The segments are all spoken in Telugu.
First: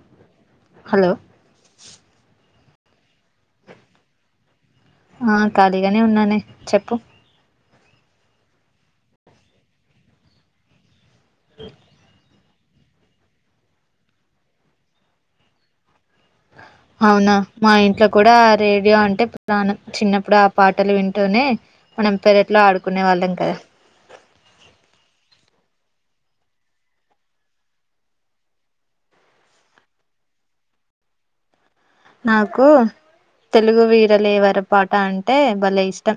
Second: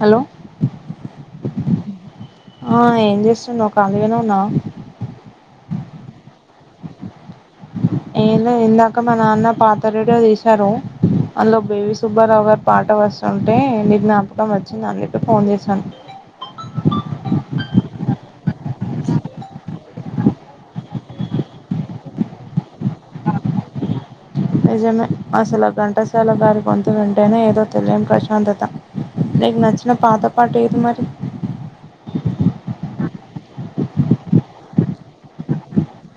హలో హలో ఆ ఏం చేస్తున్నావ్ ఖాళీగానే ఉన్నావా ఆ ఖాళీగానే ఉన్నానే చెప్పు ఏమ్ లే ఇందాక మా నాన్న పాత రేడియో తీశారు. అందులో బేబీ సుబ్బారావు గారు పాట వస్తుంటే ని జ్ఞాపకం వచ్చింది. అందుకే ఫోన్ చేశాను అవునా మా ఇంట్లో కూడా రేడియో అంటే ప్రాణం చిన్నప్పుడు ఆ పాటలు వింటూనే మనం పెరట్లో ఆడుకునే వాళ్ళం. కదా నిజమే అసలు ఆ ఘంటసాల గారి పాట వింటేనే ఏదో తెలియని ప్రశాంతత నీకు నచ్చిన పాత పాట ఏది మరి నాకు తెలుగు వీరలేవరి పాట అంటే భలే ఇష్టం.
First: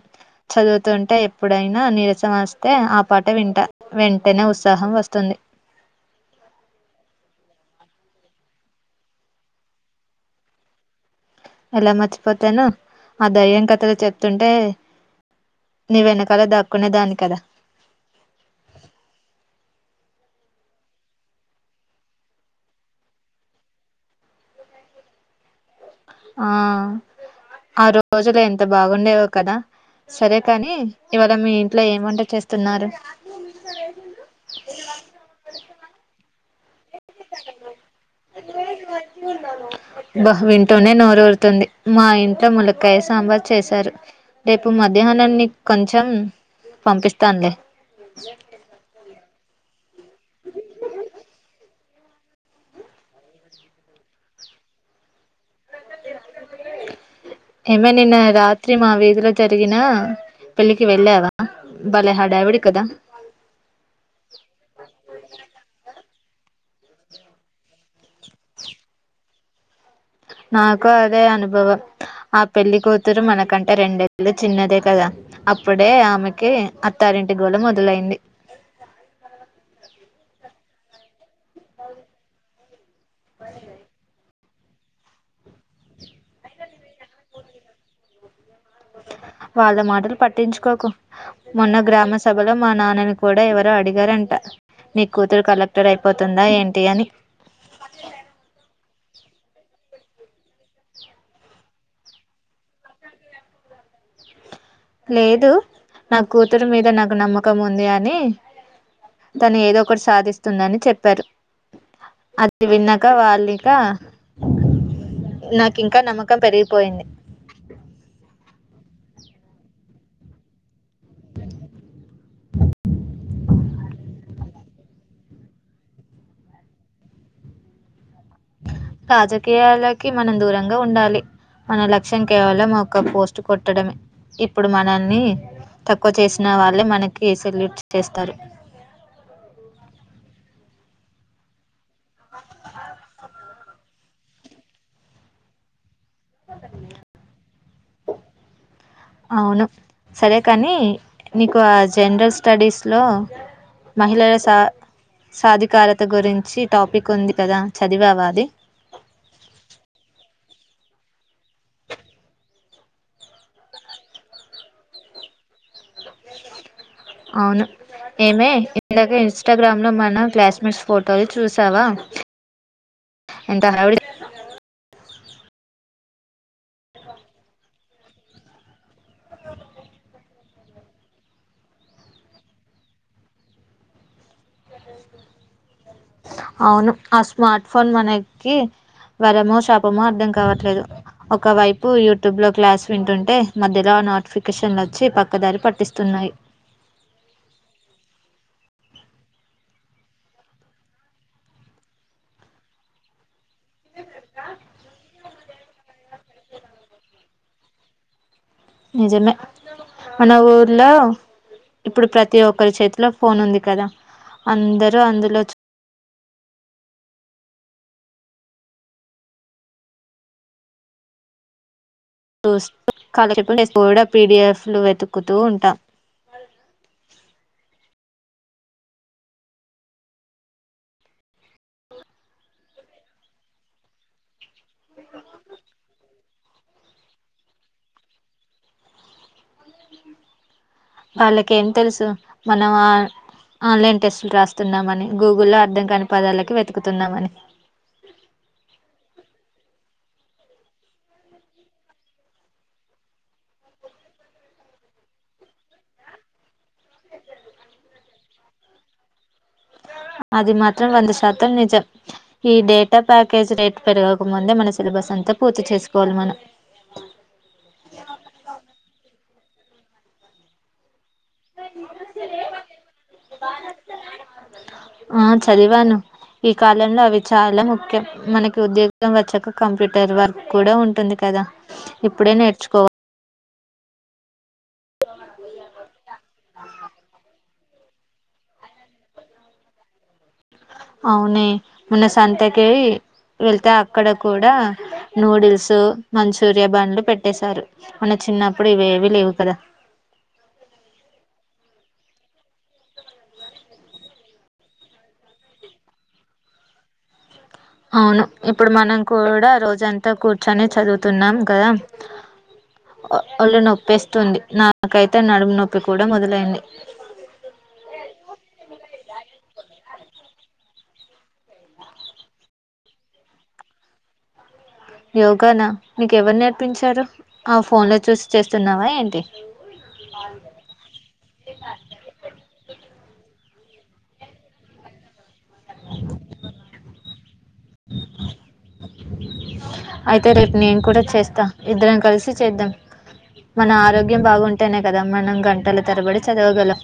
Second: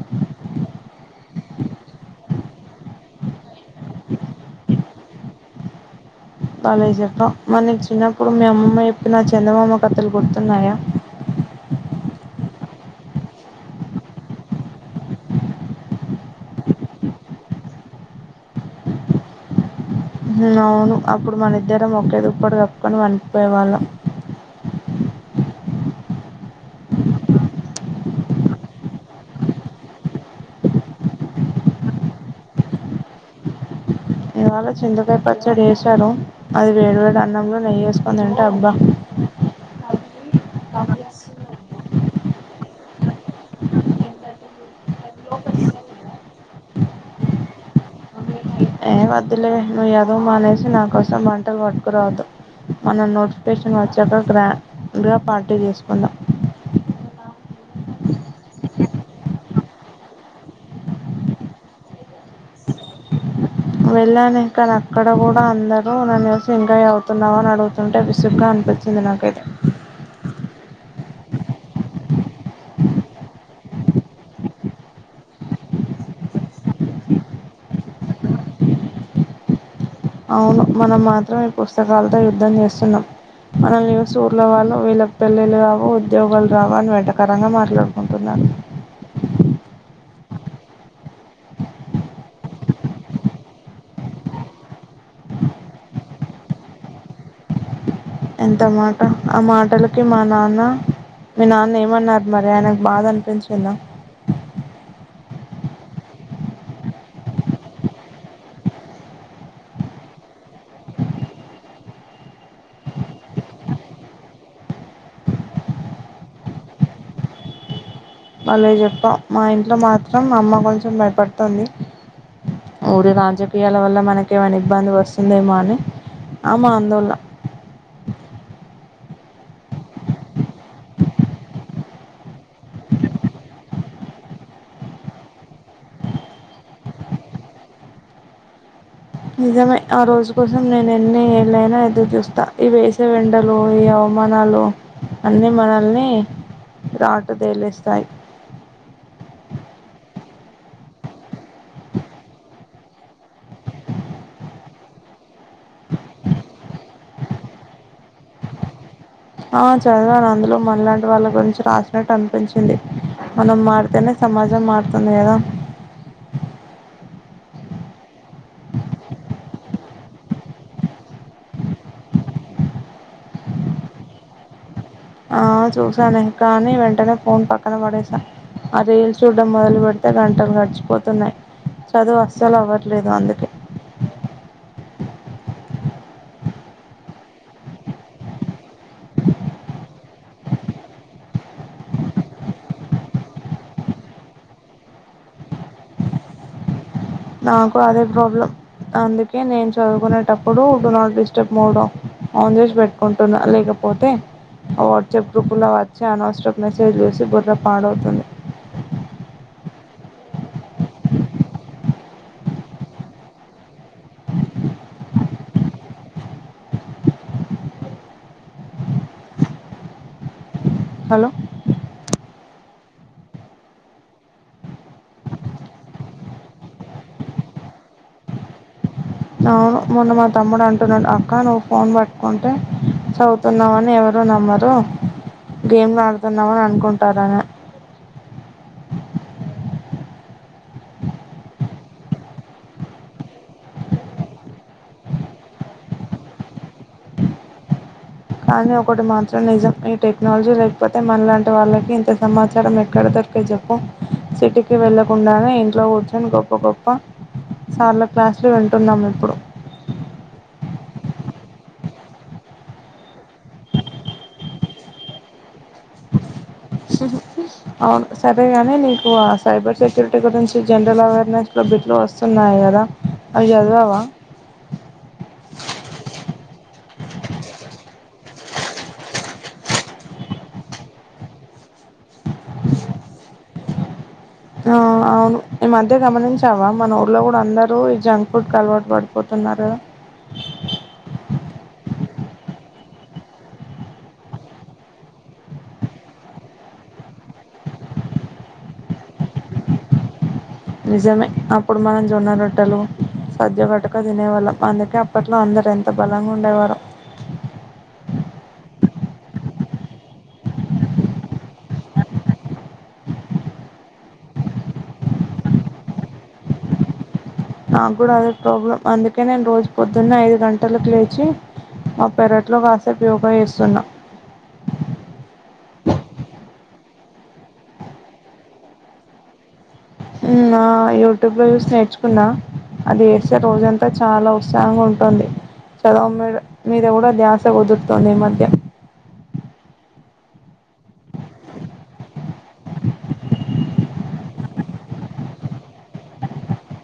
చదువుతుంటే ఎప్పుడైనా నీరసం వస్తే ఆ పాట వింట వేంటనే ఉత్సాహం వస్తుంది. బలే చెప్పావు మరి నీకు చిన్నప్పుడు మీ అమ్మమ్మ చెప్పినా చందమామ కథలు గుర్తున్నాయా ఎలా మర్చిపోతానో ఆ దైయం కథలు చెప్తుంటే నీ వెనకాల దాక్కునేదాన్ని కదా అవును అప్పుడు మన ఇద్దరం ఒకేదిప్పటి కప్పుకొని పండుకునే వాళ్ళం. ఆ ఆ రోజులు ఎంత బాగుండేవో కదా సరే కాని ఇవాళ మీ ఇంట్లో ఏ వంట చేస్తున్నారు. ఇవాళ చింతకాయ పచ్చడి చేశారు. అది వేడివేడి అన్నంలో నెయ్యేసుకోని తింటె అబ్బా అబ్బా వింటూనే నోరొరుతుంది. మా ఇంట్లో ములక్కయ సాంబార్ చేశారు. రేపు మధ్యాహ్నాన్ని కొంచెం పంపిస్తానులే. ఏమ్ వద్దులే నువ్వు చేస్తే నువ్వు మానేసి నా కోసం వంటలు పట్టుకురావద్దు. మనం నోటిఫికేషన్ వచ్చాక గ్రాండ్గా పార్టీ చేసుకుందాం. ఏమే నిన్న రాత్రి మా వీధిలో జరిగినా పెళ్ళికి వెళ్ళావా బలే హాడవిడి కదా వెళ్ళాను వంకాయ కలుపుతున్నావా అని అడుగుతుంటే విసుగ్గా అనిపించింది. నాకైతే నాకు అదే అనుభవం ఆ పెళ్లి కూతురు మనకంటే రెండేళ్ళు చిన్నదే కదా అప్పుడే ఆమెకి అత్తారింటి గోళ మొదలైంది. అవును మనం మాత్రం ఈ పుస్తకాలతో యుద్ధం చేస్తున్నాం మనల్ని చూసి మన వాళ్ళు వీళ్ళకి పెళ్ళళ్లు రావు ఉద్యోగులు రావు అని వెటకరంగా మాట్లాడుకుంటున్నారు వాళ్ళ మాటలు పట్టించుకోకు మొన్న గ్రామ సభలో మా నాన్నని కూడా ఎవరో అడిగారంట నీ కూతురు కలెక్టర్ అయిపోతుందా ఏంటి అని ఎంత మాట ఆ మాటలకి మా నాన్న మీ నాన్న ఏమన్నారు మరి ఆయనకు బాధ అనిపించిందా లేదు నా కూతురు మీద నాకు నమ్మకం ఉంది అని తను ఏదో ఒకటి సాధిస్తుందని చెప్పారు అది విన్నాక వాళ్ళక నాకు ఇంకా నమ్మకం పెరిగిపోయింది మళ్ళే చెప్పాం మా ఇంట్లో మాత్రం అమ్మ కొంచెం భయపడుతుంది ఊరి రాజకీయాల వల్ల మనకేమైనా ఇబ్బంది వస్తుందేమో అని ఆ మా అందోళన రాజకీయాలకి మనం దూరంగా ఉండాలి మన లక్ష్యం కేవలం ఒక పోస్ట్ కొట్టడమే ఇప్పుడు మనల్ని తక్కువ చేసిన వాళ్ళే మనకి సెల్యూట్ చేస్తారు నిజమే ఆ రోజు కోసం నే ఎన్ని ఏళ్ళైనా ఎదురు చూస్తా ఈ వేసవి వెండలు ఈ అవమానాలు అన్ని మనల్ని రాట్దేలేసి సయి అవును సరే కానీ నీకు ఆ జనరల్ స్టడీస్లో మహిళల సా సాధికారత గురించి టాపిక్ ఉంది కదా చదివావా అది ఆ చదవాని అందులో మనలాంటి వాళ్ళ గురించి రాసినట్టు అనిపించింది మనం మారితేనే సమాజం మారుతుంది కదా అవును ఏమే ఇందాక ఇన్స్టాగ్రామ్ లో మన క్లాస్మేట్స్ ఫోటోలు చూసావా ఎంత ఆవి ఆ చూసానే కానీ వెంటనే ఫోన్ పక్కన పడేసి ఆ రైలు చూడ్డం మొదలు పెడితే గంటలు గడిచిపోతున్నాయి చదువు అస్సలు అవ్వట్లేదు అందుకే అవును ఆ స్మార్ట్ ఫోన్ మనకి వరమో శాపమో అర్థం కావట్లేదు ఒకవైపు యూట్యూబ్ లో క్లాస్ వింటుంటే మధ్యలో నోటిఫికేషన్లు వచ్చి పక్కదారి పట్టిస్తున్నాయి నాకు అదే ప్రాబ్లమ్ అందుకే నేను చదువుకునేటప్పుడు డు నాట్ డిస్టర్బ్ మోడం ఆన్ చేసి పెట్టుకుంటున్నా లేకపోతే వాట్సప్ గ్రూపులో వచ్చి అనవసరుపు మెసేజ్ చూసి బుర్ర పాడవుతుంది నిజమే మన ఊర్లో ఇప్పుడు ప్రతి ఒక్కరి చేతిలో ఫోన్ ఉంది కదా అందరు అందులో హలో స్కాలర్షిప్ కూడా పీడిఎఫ్లు వెతుకుతూ ఉంటాం మొన్న మా తమ్ముడు అంటున్నాడు అక్క నువ్వు ఫోన్ పట్టుకుంటే చదువుతున్నావని ఎవరు నమ్మరు గేమ్ ఆడుతున్నామని అనుకుంటారని వాళ్ళకేం తెలుసు మనం ఆ ఆన్లైన్ టెస్టులు రాస్తున్నామని గూగుల్లో అర్థం కాని పదాలకి వెతుకుతున్నామని కానీ ఒకటి మాత్రం నిజం ఈ టెక్నాలజీ లేకపోతే మనలాంటి వాళ్ళకి ఇంత సమాచారం ఎక్కడ దొరికే చెప్పు సిటీకి వెళ్ళకుండానే ఇంట్లో కూర్చొని గొప్ప గొప్ప సార్ల క్లాసులు వింటున్నాము ఇప్పుడు అది మాత్రం వంద శాతం నిజం ఈ డేటా ప్యాకేజ్ రేట్ పెరగక ముందే మన సిలబస్ అంతా పూర్తి చేసుకోవాలి మనం అవును సరేగాని నీకు సైబర్ సెక్యూరిటీ గురించి జనరల్ అవేర్ అవి చదివావా ఆ చదివాను ఈ కాలంలో అవి చాలా ముఖ్యం మనకి ఉద్యోగం వచ్చాక కంప్యూటర్ వర్క్ కూడా ఉంటుంది కదా ఇప్పుడే నేర్చుకోవాలి. ఆహ్ అవును ఈ మధ్య గమనించావా మన ఊళ్లో కూడా అందరూ ఈ జంక్ ఫుడ్ అలవాటు పడిపోతున్నారు. అవునే మొన్న సంతకి వెళ్తే అక్కడ కూడా నూడిల్స్ మంచూరియా బండ్లు పెట్టేశారు మన చిన్నప్పుడు ఇవి ఏవి లేవు కదా. నిజమే అప్పుడు మనం జొన్న రొట్టెలు సజ్జగట్టుక తినేవాళ్ళం అందుకే అప్పట్లో అందరూ ఎంత బలంగా ఉండేవారో. అవును ఇప్పుడు మనం కూడా రోజంతా కూర్చొని చదువుతున్నాం కదా ఒళ్ళు నొప్పిస్తుంది నాకైతే నడుము నొప్పి కూడా మొదలైంది. నాకు కూడా అదే ప్రాబ్లం అందుకే నేను రోజు పొద్దున్న ఐదు గంటలకు లేచి మా పెరట్లో కాసేపు యోగా చేస్తున్నా. యోగానా నీకు ఎవరు నేర్పించారు ఆ ఫోన్ లో చూసి చేస్తున్నావా ఏంటి. ఉమ్ ఆహ్ యూట్యూబ్ లో చూసి నేర్చుకున్నా అది ఎడ్ రోజంతా చాలా ఉత్సాహంగా ఉంటుంది చదువు మీద మీద కూడా ధ్యాస కుదురుతుంది ఈ మధ్య అయితే రేపు నేను కూడా చేస్తా ఇద్దరం కలిసి చేద్దాం మన ఆరోగ్యం బాగుంటేనే కదా మనం గంటల తరబడి చదవగలం.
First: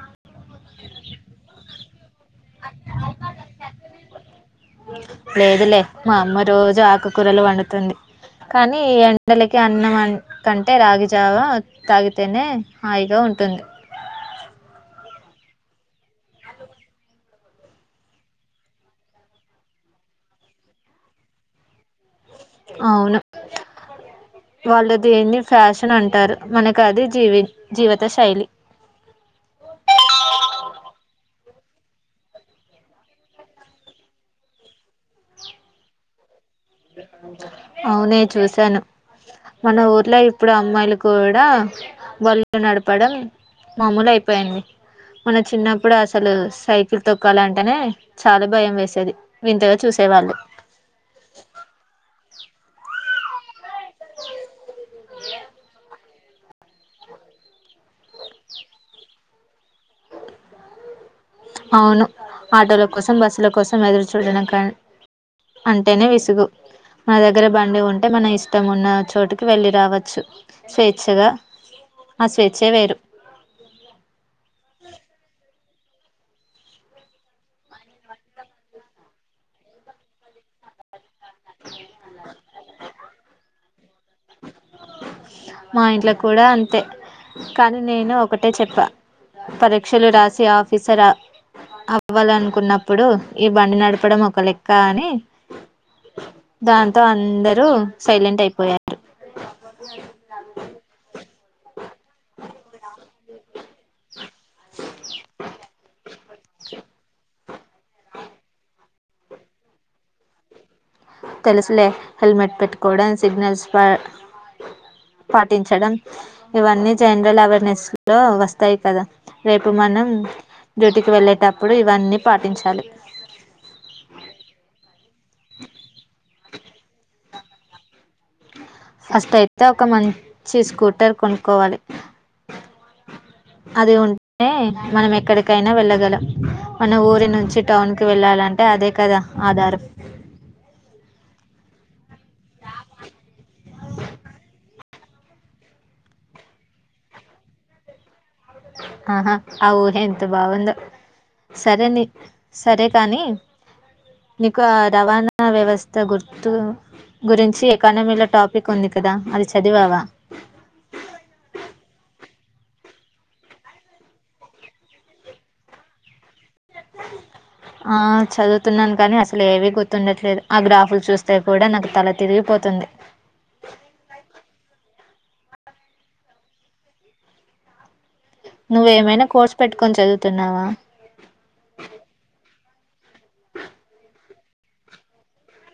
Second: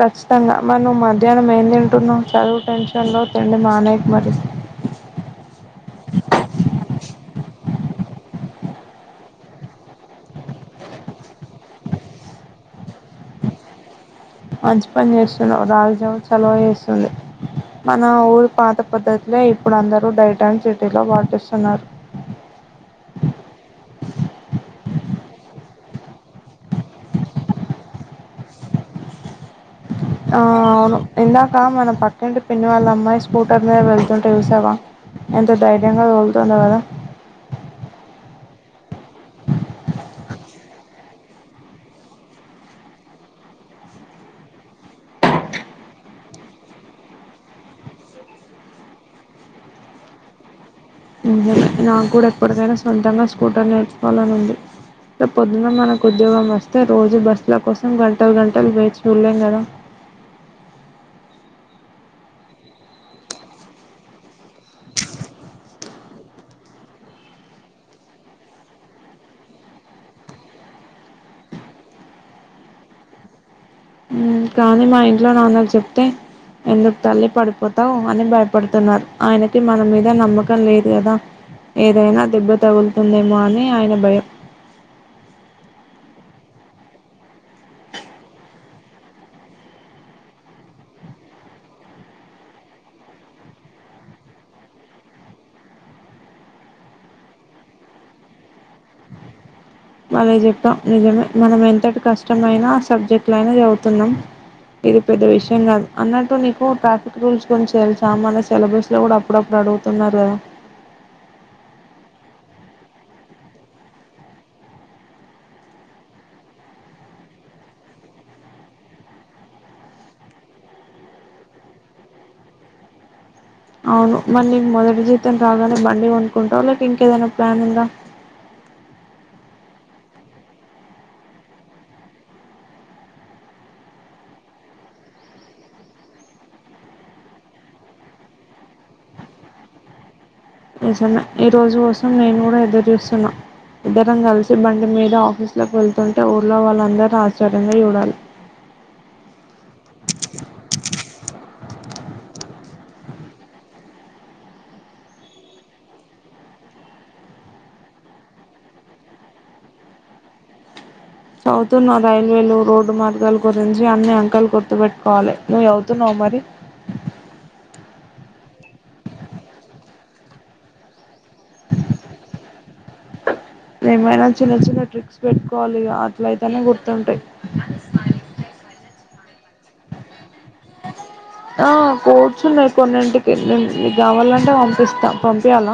ఖచ్చితంగా మరి నువ్వు మధ్యాహ్నం ఏం తింటున్నావు చదువు టెన్షన్లో తిండి మానేయకు మరి. లేదులే మా అమ్మ రోజు ఆకు కూరలు వండు వండుతుంది కానీ ఈ ఎండలకి అన్నం కంటే రాగిజావ తాగితేనే హాయిగా ఉంటుంది. మంచి పని చేస్తున్నావు రాగిజవ సలవ చేస్తుంది మన ఊరు పాత పద్ధతిలే ఇప్పుడు అందరు డైట్ అండ్ సిటీలో పాటిస్తున్నారు. అవును వాళ్ళు దేన్ని ఫ్యాషన్ అంటారు మనకు అది జీవి జీవిత శైలి. ఆ అవును ఇందాక మన పక్కింటి పిన్నివాళ్ళ అమ్మాయి స్కూటర్ మీద వెళ్తుంటే చూసావా ఎంత ధైర్యంగా తోలు అవునే చూసు తాను మన ఊర్లో ఇప్పుడు అమ్మాయిలు కూడా బళు నడపడం మామూలు అయిపోయింది మన చిన్నప్పుడు అసలు సైకిల్ తొక్కాలంటేనే చాలా భయం వేసేది వింతగా చూసేవాళ్ళు. నాకు కూడా ఎప్పుడుకైన సొంతంగా స్కూటర్ నేర్ కోవాలి అని ఉంది రేపు పొద్దున్న మనకు ఉద్యోగం వస్తే రోజు బస్సుల కోసం గంటలు గంటలు వేచి చూలేం కదా. అవును ఆటోల కోసం బస్సుల కోసం ఎదురు చూడడం కం అంటేనే విసుగు మన దగ్గర బండి ఉంటే మన ఇష్టం ఉన్న చోటుకి వెళ్ళి రావచ్చు స్వేచ్ఛగా ఆ స్వేచ్ఛే వేరు ఉమ్ కానీ మా ఇంట్లో నాన్నకి చెప్తే ఎందుకు తల్లి పడిపోతావు అని భయపడుతున్నారు ఆయనకి మన మీద నమ్మకం లేదు కదా. ఏదైనా దెబ్బ తగులుతుందేమో అని ఆయన భయం. మా ఇంట్లో కూడా అంతే కానీ నేను ఒకటే చెప్పా పరీక్షలు రాసి ఆఫీసర్ ఆ అవ్వాలనుకున్నప్పుడు ఈ బండి నడపడం ఒక లెక్క అని దాంతో అందరూ సైలెంట్ అయిపోయారు. భలే చెప్పాం నిజమే మనం ఎంతటి కష్టమైన ఆ సబ్జెక్టులైనా చదువుతున్నాం. ఇది పెద్ద విషయం కాదు అన్నట్టు నీకు ట్రాఫిక్ రూల్స్ తేలుసా మన సిలబస్ లో కూడా అప్పుడప్పుడు అడుగుతున్నారు కదా. తెలుసులే హెల్మెట్ పెట్టుకోవడం సిగ్నల్స్ పా పాటించడం ఇవన్నీ జనరల్ అవేర్నెస్ లో వస్తాయి కదా రేపు మనం డ్యూటీకి వెళ్ళేటప్పుడు ఇవన్నీ పాటించాలి. అవును మరి నీకు మొదటి జీత్ తం రాగానే బండి కొంట్ కుంటా లేక ఇంకేదైనా ప్లాన్ ఉందా ఫస్ట్ అయితే ఒక మంచి స్కూటర్ కొనుక్కోవాలి అది ఉంటే మనం ఎక్కడికైనా వెళ్ళగలం మన ఊరి నుంచి టౌన్ కి వెళ్ళాలంటే అదే కదా ఆధారం. నిజమే ఈ రోజు కోసం నేను కూడా ఎదురు చూస్తున్నా ఇద్దరం కలిసి బండి మీద ఆఫీసులోకి వెళ్తుంటే ఊర్లో వాళ్ళందరూ ఆశ్చర్యంగా చూడాలి. ఆహా ఆ ఉహ ఎంత బాగుందో సరేని సరే కానీ నీకు ఆ రవాణా వ్యవస్థ గుర్తు గురించి ఎకానమీలో టాపిక్ ఉంది కదా అది చదివావా. చదువుతున్నా రైల్వేలు రోడ్డు మార్గాలు గురించి అన్ని అంకలు గుర్తుపెట్టుకోవాలి నువ్వు అవుతున్నావ మరి ఆ చదువుతున్నాను కానీ అసలు ఏవీ గుర్తుండట్లేదు ఆ గ్రాఫులు చూస్తే కూడా నాకు తల తిరిగిపోతుంది. ఏమైనా చిన్న చిన్న ట్రిక్స్ పెట్టుకోవాలి అట్లయితేనే గుర్తుంటాయి. నువ్వేమైనా కోర్స్ పెట్టుకొని చదువుతున్నావా. ఆ కోడ్స్ ఉన్నాయి కొన్నింటికి నేనుకు కావాలంటే పంపిస్తా పంపించాల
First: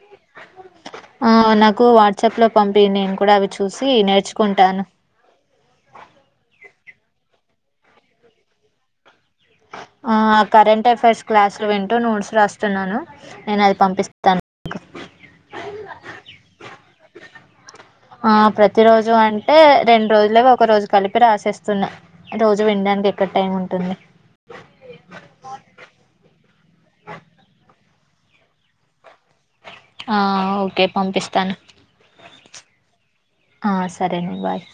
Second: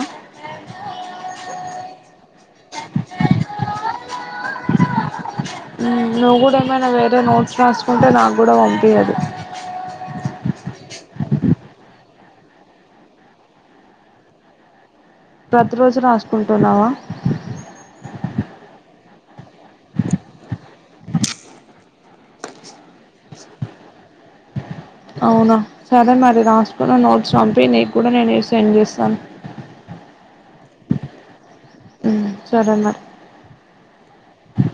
ఆ నాకు వాట్సాప్ లో పంపి నేను కూడా అవి చూసి నేర్చుకుంటాను నువ్వు కూడా ఏమైనా వేరే నోట్స్ రాసుకుంటే నాకు కూడా పంపిదు ఆ కరెంట్ అఫైర్స్ క్లాసులు వింటూ నోట్స్ రాస్తున్నాను నేను అది పంపిస్తాను కొద్ది రోజులు రాసుకుంటున్నావా ఆ ప్రతి రోజు అంటే రెండు రోజులుగా ఒక రోజు కలిపి రాసేస్తున్నా రోజు వినడానికి ఎక్కడ టైం ఉంటుంది అవునా సరే మరి రాసుకున్న నోట్స్ పంపి నీకు కూడా నేనే సెండ్ చేస్తాను ఆ ఓకే పంపిస్తాను సరే మరి ఆ సరేనే బాయ్